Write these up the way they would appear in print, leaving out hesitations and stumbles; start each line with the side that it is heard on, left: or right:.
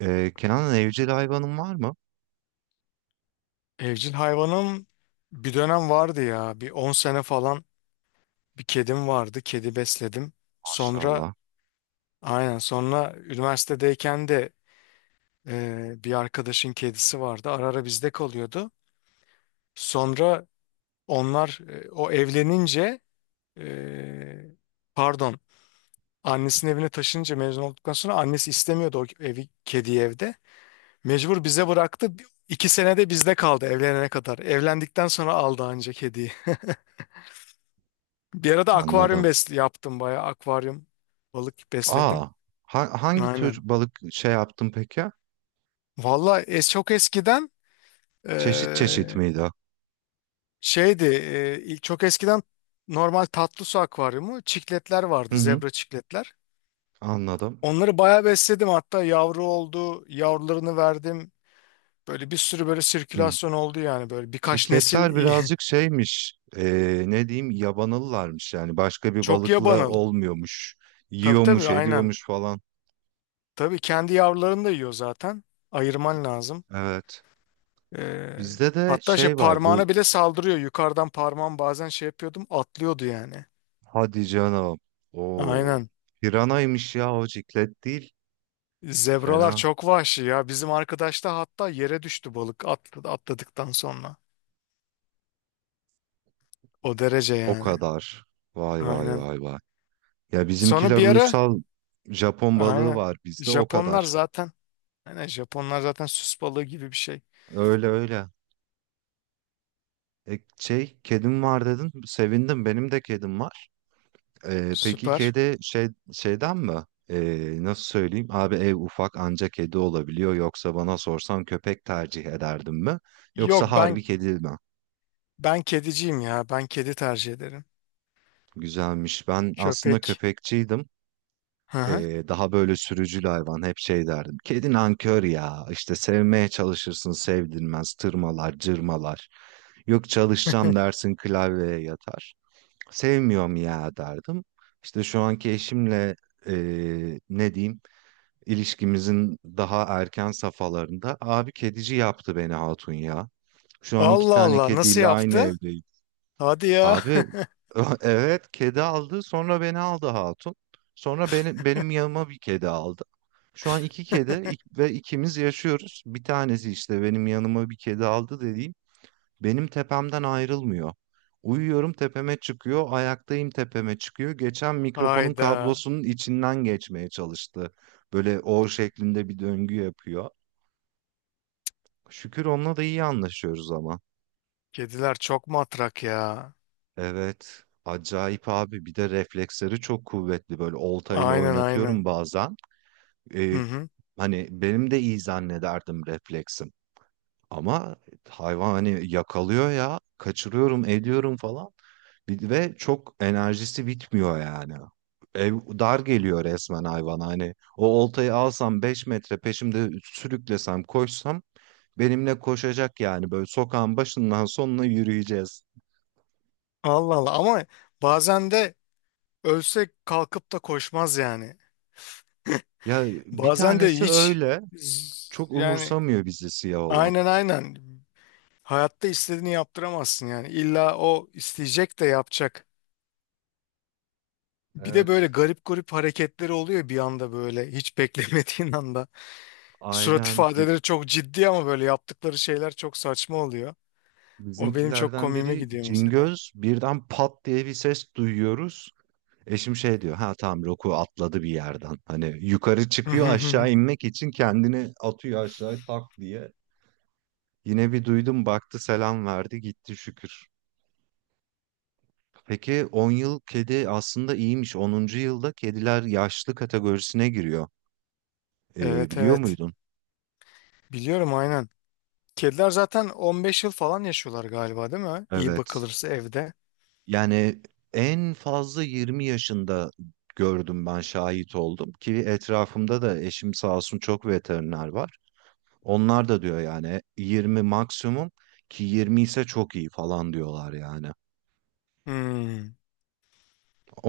right: Kenan, evcil hayvanın var mı?
left: Evcil hayvanım bir dönem vardı ya. Bir 10 sene falan bir kedim vardı. Kedi besledim. Sonra.
right: Maşallah.
left: Aynen, sonra üniversitedeyken de, bir arkadaşın kedisi vardı. Ara ara bizde kalıyordu. Sonra o evlenince, e, pardon annesinin evine taşınınca, mezun olduktan sonra annesi istemiyordu o evi kediyi evde. Mecbur bize bıraktı. İki senede bizde kaldı evlenene kadar. Evlendikten sonra aldı ancak kediyi. Bir arada akvaryum
right: Anladım.
left: besli yaptım, bayağı akvaryum balık besledim.
right: Aa, hangi tür
left: Aynen.
right: balık şey yaptın peki?
left: Valla çok eskiden,
right: Çeşit çeşit
left: eee,
right: miydi?
left: şeydi, çok eskiden normal tatlı su akvaryumu, çikletler vardı,
right: Hı hı,
left: zebra çikletler.
right: anladım.
left: Onları bayağı besledim, hatta yavru oldu, yavrularını verdim. Böyle bir sürü, böyle
right: Hı.
left: sirkülasyon oldu yani, böyle birkaç nesil
right: Çikletler
left: iyi.
right: birazcık şeymiş. Ne diyeyim, yabanalılarmış yani, başka bir
left: Çok
right: balıkla
left: yabanalı.
right: olmuyormuş.
left: Tabii tabii,
right: Yiyormuş,
left: aynen.
right: ediyormuş falan.
left: Tabii kendi yavrularını da yiyor zaten. Ayırman lazım.
right: Evet.
left: Ee,
right: Bizde de
left: hatta şey
right: şey var bu.
left: parmağına bile saldırıyor. Yukarıdan parmağım bazen şey yapıyordum, atlıyordu yani.
right: Hadi canım. Oo.
left: Aynen.
right: Piranaymış ya, o ciklet değil.
left: Zebralar
right: Fena.
left: çok vahşi ya. Bizim arkadaş da hatta yere düştü balık, atladı, atladıktan sonra. O derece
right: O
left: yani.
right: kadar. Vay vay
left: Aynen.
right: vay vay. Ya
left: Sonra
right: bizimkiler
left: bir ara,
right: uysal, Japon balığı
left: aynen.
right: var bizde, o
left: Japonlar
right: kadar.
left: zaten aynen, Japonlar zaten süs balığı gibi bir şey.
right: Öyle öyle. E, şey, kedim var dedin. Sevindim. Benim de kedim var. E, peki
left: Süper.
right: kedi şey, şeyden mi? E, nasıl söyleyeyim? Abi ev ufak, anca kedi olabiliyor. Yoksa bana sorsan köpek tercih ederdim mi? Yoksa
left: Yok ben
right: harbi kedi mi?
left: ben kediciyim ya. Ben kedi tercih ederim.
right: Güzelmiş. Ben aslında
left: Köpek.
right: köpekçiydim.
left: Hı hı.
right: Daha böyle sürücül hayvan, hep şey derdim. Kedi nankör ya, işte sevmeye çalışırsın sevdirmez, tırmalar cırmalar. Yok, çalışacağım dersin klavyeye yatar. Sevmiyorum ya derdim. İşte şu anki eşimle ne diyeyim, ilişkimizin daha erken safhalarında abi, kedici yaptı beni hatun ya. Şu an iki
left: Allah
right: tane
left: Allah, nasıl
right: kediyle aynı
left: yaptı?
right: evdeyiz.
left: Hadi ya.
right: Abi evet, kedi aldı sonra beni aldı hatun. Sonra beni, benim yanıma bir kedi aldı. Şu an iki kedi, ve ikimiz yaşıyoruz. Bir tanesi, işte benim yanıma bir kedi aldı dediğim, benim tepemden ayrılmıyor. Uyuyorum tepeme çıkıyor, ayaktayım tepeme çıkıyor. Geçen mikrofonun
left: Hayda.
right: kablosunun içinden geçmeye çalıştı. Böyle O şeklinde bir döngü yapıyor. Şükür onunla da iyi anlaşıyoruz ama.
left: Kediler çok matrak ya.
right: Evet. Acayip abi. Bir de refleksleri çok kuvvetli. Böyle oltayla
left: Aynen
right: oynatıyorum
left: aynen.
right: bazen.
left: Hı
right: Ee,
left: hı.
right: Hani benim de iyi zannederdim refleksim. Ama hayvan hani yakalıyor ya. Kaçırıyorum, ediyorum falan. Ve çok, enerjisi bitmiyor yani. Ev dar geliyor resmen hayvan. Hani o oltayı alsam 5 metre peşimde sürüklesem koşsam, benimle koşacak yani. Böyle sokağın başından sonuna yürüyeceğiz.
left: Allah Allah, ama bazen de ölse kalkıp da koşmaz yani.
right: Ya bir
left: Bazen de
right: tanesi
left: hiç,
right: öyle. Çok
left: yani,
right: umursamıyor bizi siyah olan.
left: aynen aynen. Hayatta istediğini yaptıramazsın yani. İlla o isteyecek de yapacak. Bir de böyle
right: Evet.
left: garip garip hareketleri oluyor bir anda, böyle hiç beklemediğin anda. Surat
right: Aynen ge-
left: ifadeleri çok ciddi, ama böyle yaptıkları şeyler çok saçma oluyor. O benim çok
right: Bizimkilerden
left: komiğime
right: biri
left: gidiyor mesela.
right: Cingöz, birden pat diye bir ses duyuyoruz. Eşim şey diyor, ha tamam, Roku atladı bir yerden. Hani yukarı çıkıyor, aşağı inmek için kendini atıyor aşağı tak diye. Yine bir duydum, baktı selam verdi gitti, şükür. Peki 10 yıl kedi aslında iyiymiş. Onuncu yılda kediler yaşlı kategorisine giriyor.
left: Evet
right: Biliyor
left: evet.
right: muydun?
left: Biliyorum, aynen. Kediler zaten 15 yıl falan yaşıyorlar galiba, değil mi? İyi
right: Evet.
left: bakılırsa evde.
right: Yani en fazla 20 yaşında gördüm ben, şahit oldum ki, etrafımda da eşim sağ olsun çok veteriner var. Onlar da diyor yani 20 maksimum, ki 20 ise çok iyi falan diyorlar yani.
left: Hmm,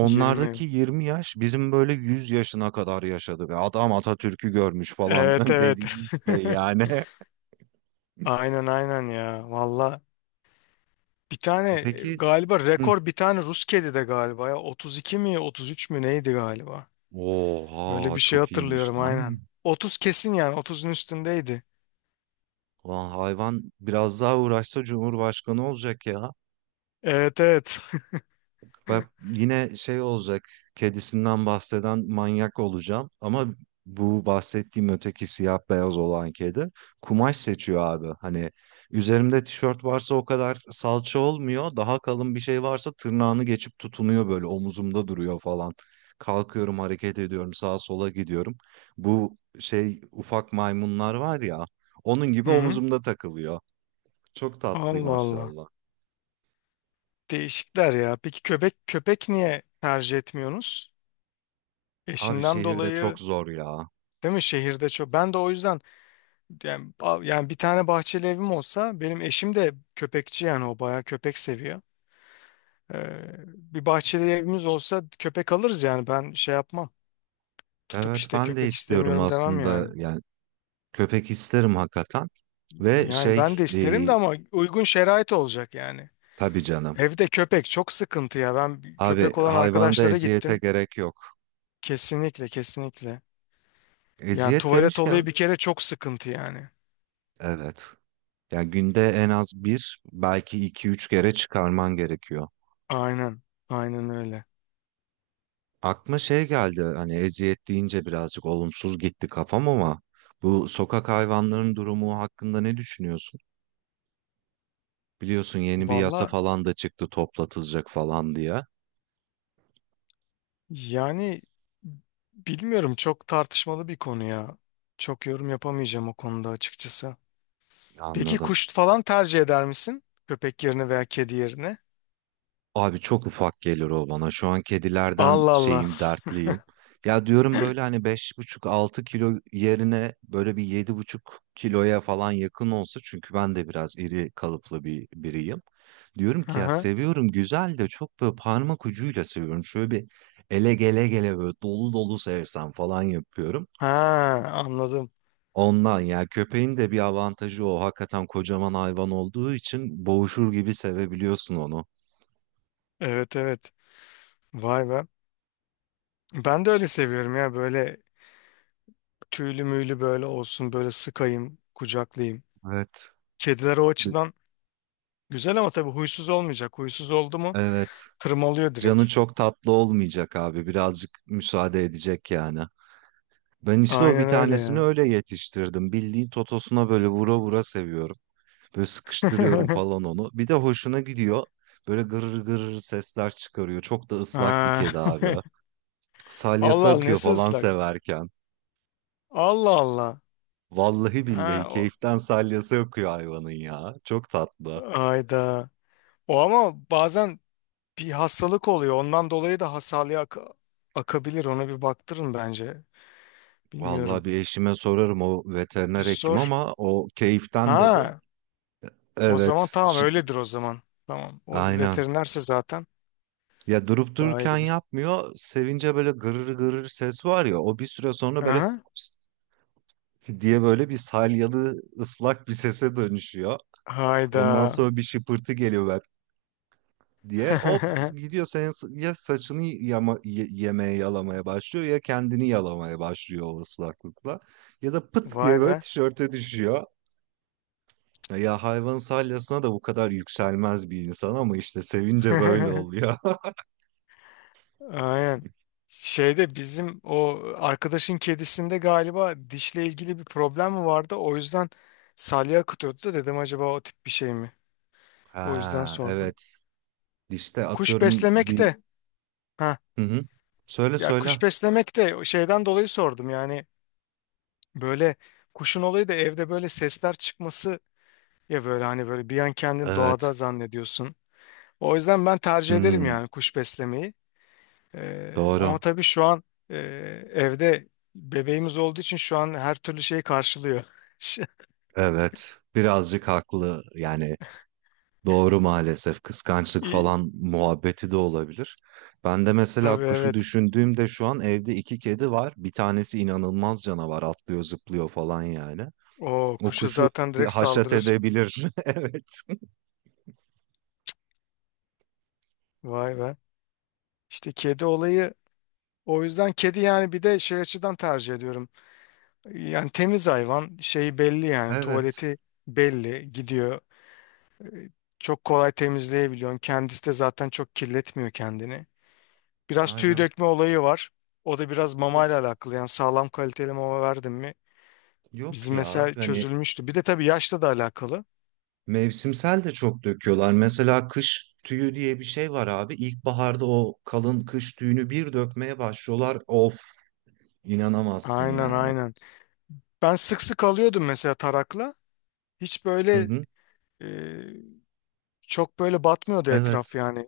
left: 20.
right: 20 yaş bizim böyle 100 yaşına kadar yaşadı ve adam Atatürk'ü görmüş falan
left: Evet evet.
right: dediğimiz şey yani.
left: Aynen aynen ya. Valla bir tane,
right: E peki,
left: galiba
right: hı.
left: rekor bir tane Rus kedi de galiba ya. 32 mi 33 mü neydi galiba. Böyle
right: Oha
left: bir şey
right: çok iyiymiş
left: hatırlıyorum,
right: lan.
left: aynen. 30 kesin yani, 30'un üstündeydi.
right: Ulan hayvan biraz daha uğraşsa Cumhurbaşkanı olacak ya.
left: Evet evet.
right: Bak yine şey olacak, kedisinden bahseden manyak olacağım ama, bu bahsettiğim öteki siyah beyaz olan kedi kumaş seçiyor abi. Hani üzerimde tişört varsa o kadar salça olmuyor, daha kalın bir şey varsa tırnağını geçip tutunuyor, böyle omuzumda duruyor falan. Kalkıyorum, hareket ediyorum, sağa sola gidiyorum. Bu şey ufak maymunlar var ya, onun gibi
left: Hı hı.
right: omuzumda takılıyor. Çok tatlı
left: Allah Allah.
right: maşallah.
left: Değişikler ya. Peki köpek niye tercih etmiyorsunuz?
right: Abi
left: Eşinden
right: şehirde çok
left: dolayı?
right: zor ya.
left: Değil mi? Şehirde çok. Ben de o yüzden yani, yani, bir tane bahçeli evim olsa, benim eşim de köpekçi yani, o bayağı köpek seviyor. Bir bahçeli evimiz olsa köpek alırız yani, ben şey yapmam. Tutup
right: Evet
left: işte
right: ben de
left: köpek
right: istiyorum
left: istemiyorum demem
right: aslında
left: yani.
right: yani, köpek isterim hakikaten ve
left: Yani ben
right: şey,
left: de isterim de, ama uygun şerait olacak yani.
right: tabii canım,
left: Evde köpek çok sıkıntı ya. Ben
right: abi
left: köpek olan
right: hayvanda
left: arkadaşlara
right: eziyete
left: gittim.
right: gerek yok.
left: Kesinlikle kesinlikle. Yani
right: Eziyet
left: tuvalet
right: demişken,
left: olayı bir kere çok sıkıntı yani.
right: evet, yani günde en az bir, belki iki üç kere çıkarman gerekiyor.
left: Aynen. Aynen öyle.
right: Aklıma şey geldi, hani eziyet deyince birazcık olumsuz gitti kafam ama, bu sokak hayvanların durumu hakkında ne düşünüyorsun? Biliyorsun yeni bir yasa
left: Vallahi.
right: falan da çıktı, toplatılacak falan diye.
left: Yani, bilmiyorum, çok tartışmalı bir konu ya. Çok yorum yapamayacağım o konuda, açıkçası. Peki
right: Anladım.
left: kuş falan tercih eder misin? Köpek yerine veya kedi yerine?
right: Abi çok ufak gelir o bana. Şu an kedilerden
left: Allah Allah.
right: şeyim, dertliyim. Ya diyorum böyle hani 5,5 6 kilo yerine böyle bir 7,5 kiloya falan yakın olsa, çünkü ben de biraz iri kalıplı bir biriyim. Diyorum ki ya,
left: Aha.
right: seviyorum güzel de çok böyle parmak ucuyla seviyorum. Şöyle bir ele gele gele böyle dolu dolu sevsem falan yapıyorum.
left: Ha, anladım.
right: Ondan ya, köpeğin de bir avantajı o. Hakikaten kocaman hayvan olduğu için boğuşur gibi sevebiliyorsun onu.
left: Evet evet. Vay be. Ben de öyle seviyorum ya, böyle tüylü müylü böyle olsun, böyle sıkayım kucaklayayım.
right: Evet.
left: Kediler o
right: Bi-
left: açıdan güzel, ama tabii huysuz olmayacak. Huysuz oldu mu
right: Evet.
left: tırmalıyor direkt.
right: Canı çok tatlı olmayacak abi. Birazcık müsaade edecek yani. Ben işte o bir
left: Aynen öyle
right: tanesini
left: ya.
right: öyle yetiştirdim. Bildiğin totosuna böyle vura vura seviyorum. Böyle sıkıştırıyorum falan onu. Bir de hoşuna gidiyor. Böyle gırır gırır sesler çıkarıyor. Çok da ıslak bir
left: Ha.
right: kedi abi. Salyası
left: Allah Allah,
right: akıyor
left: nesi
right: falan
left: ıslak?
right: severken.
left: Allah Allah.
right: Vallahi
left: Ha,
right: billahi
left: o,
right: keyiften salyası akıyor hayvanın ya. Çok tatlı.
left: ayda. O ama bazen bir hastalık oluyor, ondan dolayı da hasarlıya akabilir. Ona bir baktırın bence.
right: Vallahi,
left: Bilmiyorum.
right: bir eşime sorarım o,
left: Bir
right: veteriner hekim,
left: sor.
right: ama o keyiften dedi.
left: Ha, o zaman
right: Evet,
left: tamam, öyledir o zaman. Tamam. O
right: aynen.
left: veterinerse zaten
right: Ya durup
left: daha iyi
right: dururken
left: bilir.
right: yapmıyor. Sevince böyle gırır gırır ses var ya, o bir süre sonra böyle
left: Aha.
right: diye böyle bir salyalı ıslak bir sese dönüşüyor. Ondan
left: Hayda.
right: sonra bir şıpırtı geliyor böyle diye. Hop gidiyor, senin ya saçını yama, yemeye yalamaya başlıyor ya, kendini yalamaya başlıyor o ıslaklıkla. Ya da pıt
left: Vay
right: diye böyle
left: be.
right: tişörte düşüyor. Ya hayvan salyasına da bu kadar yükselmez bir insan ama işte sevince böyle oluyor.
left: Aynen. Şeyde, bizim o arkadaşın kedisinde galiba dişle ilgili bir problem mi vardı? O yüzden salya akıtıyordu da, dedim acaba o tip bir şey mi? O yüzden
right: Ha
left: sordum.
right: evet, işte
left: Kuş
right: atıyorum
left: beslemek
right: bir.
left: de, ha,
right: Hı hı. Söyle
left: ya kuş
right: söyle.
left: beslemek de o şeyden dolayı sordum. Yani, böyle kuşun olayı da evde böyle sesler çıkması, ya böyle hani böyle bir an kendini
right: Evet.
left: doğada zannediyorsun. O yüzden ben tercih ederim
right: Hmm,
left: yani, kuş beslemeyi. Ama
right: doğru.
left: tabii şu an, e, evde bebeğimiz olduğu için şu an her türlü şeyi karşılıyor.
right: Evet. Birazcık haklı. Yani doğru maalesef. Kıskançlık
left: İyi.
right: falan muhabbeti de olabilir. Ben de mesela
left: Tabii,
right: kuşu
left: evet.
right: düşündüğümde, şu an evde iki kedi var. Bir tanesi inanılmaz canavar. Atlıyor, zıplıyor falan yani.
left: O
right: O
left: kuşa
right: kuşu
left: zaten
right: bir
left: direkt
right: haşat
left: saldırır.
right: edebilir. Evet.
left: Vay be. İşte kedi olayı, o yüzden kedi yani, bir de şey açıdan tercih ediyorum. Yani temiz hayvan, şeyi belli yani,
right: Evet.
left: tuvaleti belli gidiyor. Çok kolay temizleyebiliyorsun. Kendisi de zaten çok kirletmiyor kendini. Biraz tüy
right: Aynen.
left: dökme olayı var. O da biraz
right: O-
left: mamayla alakalı. Yani sağlam kaliteli mama verdim mi,
right: Yok
left: bizim
right: ya.
left: mesela
right: Hani
left: çözülmüştü. Bir de tabii yaşla da alakalı.
right: mevsimsel de çok döküyorlar. Mesela kış tüyü diye bir şey var abi. İlkbaharda o kalın kış tüyünü bir dökmeye başlıyorlar. Of, inanamazsın
left: Aynen
right: yani.
left: aynen. Ben sık sık alıyordum mesela tarakla. Hiç
right: Hı
left: böyle,
right: hı.
left: e, çok böyle batmıyordu
right: Evet.
left: etraf yani.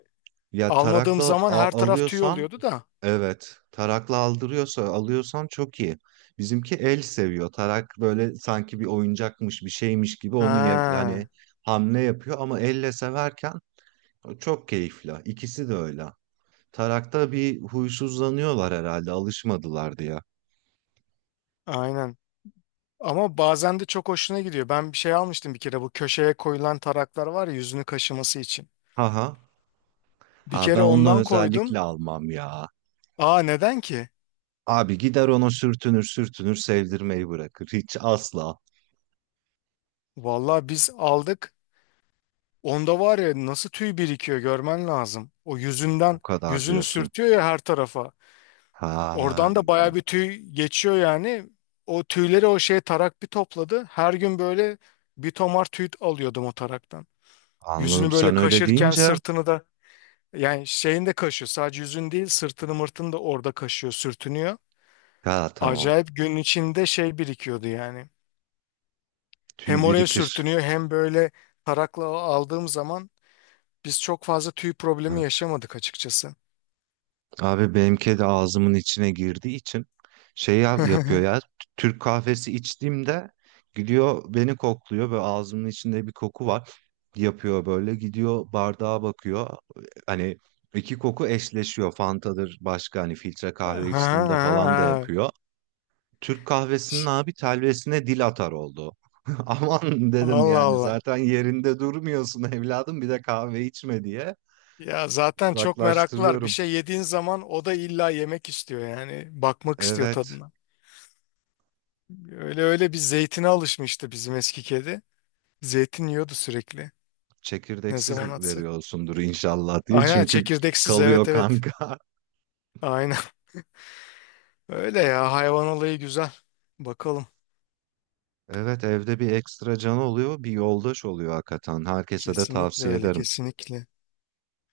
right: Ya
left: Almadığım
right: tarakla
left: zaman her taraf tüy
right: alıyorsan,
left: oluyordu da.
right: evet. Tarakla aldırıyorsa, alıyorsan çok iyi. Bizimki el seviyor. Tarak böyle sanki bir oyuncakmış bir şeymiş gibi, onu hani
left: Ha,
right: hamle yapıyor, ama elle severken çok keyifli. İkisi de öyle. Tarakta bir huysuzlanıyorlar herhalde, alışmadılar diye.
left: aynen. Ama bazen de çok hoşuna gidiyor. Ben bir şey almıştım bir kere, bu köşeye koyulan taraklar var ya, yüzünü kaşıması için.
right: Aha.
left: Bir
right: Ha, ben
left: kere
right: onunla
left: ondan
right: özellikle
left: koydum.
right: almam ya.
left: Aa, neden ki?
right: Abi gider ona sürtünür sürtünür, sevdirmeyi bırakır. Hiç asla.
left: Vallahi biz aldık. Onda var ya, nasıl tüy birikiyor görmen lazım. O
right: O
left: yüzünden
right: kadar
left: yüzünü
right: diyorsun.
left: sürtüyor ya her tarafa.
right: Ha
left: Oradan da baya bir tüy geçiyor yani. O tüyleri o şey tarak bir topladı. Her gün böyle bir tomar tüy alıyordum o taraktan.
right: anladım.
left: Yüzünü böyle
right: Sen öyle
left: kaşırken
right: deyince
left: sırtını da, yani şeyini de kaşıyor. Sadece yüzün değil, sırtını mırtını da orada kaşıyor, sürtünüyor.
right: ha, tamam.
left: Acayip gün içinde şey birikiyordu yani.
right: Tüy
left: Hem oraya
right: birikir.
left: sürtünüyor, hem böyle tarakla aldığım zaman biz çok fazla tüy problemi yaşamadık açıkçası.
right: Abi benimki de ağzımın içine girdiği için şey yapıyor ya. Türk kahvesi içtiğimde gidiyor beni kokluyor ve ağzımın içinde bir koku var. Yapıyor böyle, gidiyor bardağa bakıyor. Hani iki koku eşleşiyor. Fanta'dır, başka hani filtre kahve içtiğimde falan da
left: Ha,
right: yapıyor. Türk kahvesinin
left: ş-
right: abi telvesine dil atar oldu. Aman dedim
left: Allah
right: yani,
left: Allah.
right: zaten yerinde durmuyorsun evladım, bir de kahve içme diye
left: Ya zaten çok meraklılar. Bir
right: uzaklaştırıyorum.
left: şey yediğin zaman o da illa yemek istiyor yani. Bakmak istiyor
right: Evet.
left: tadına. Öyle, öyle bir zeytine alışmıştı bizim eski kedi. Zeytin yiyordu sürekli. Ne
right: Çekirdeksiz
left: zaman atsak.
right: veriyorsundur inşallah diye.
left: Aynen,
right: Çünkü
left: çekirdeksiz, evet
right: kalıyor
left: evet.
right: kanka.
left: Aynen. Öyle ya, hayvan olayı güzel. Bakalım.
right: Evet, evde bir ekstra canı oluyor, bir yoldaş oluyor hakikaten. Herkese de
left: Kesinlikle
right: tavsiye
left: öyle,
right: ederim.
left: kesinlikle.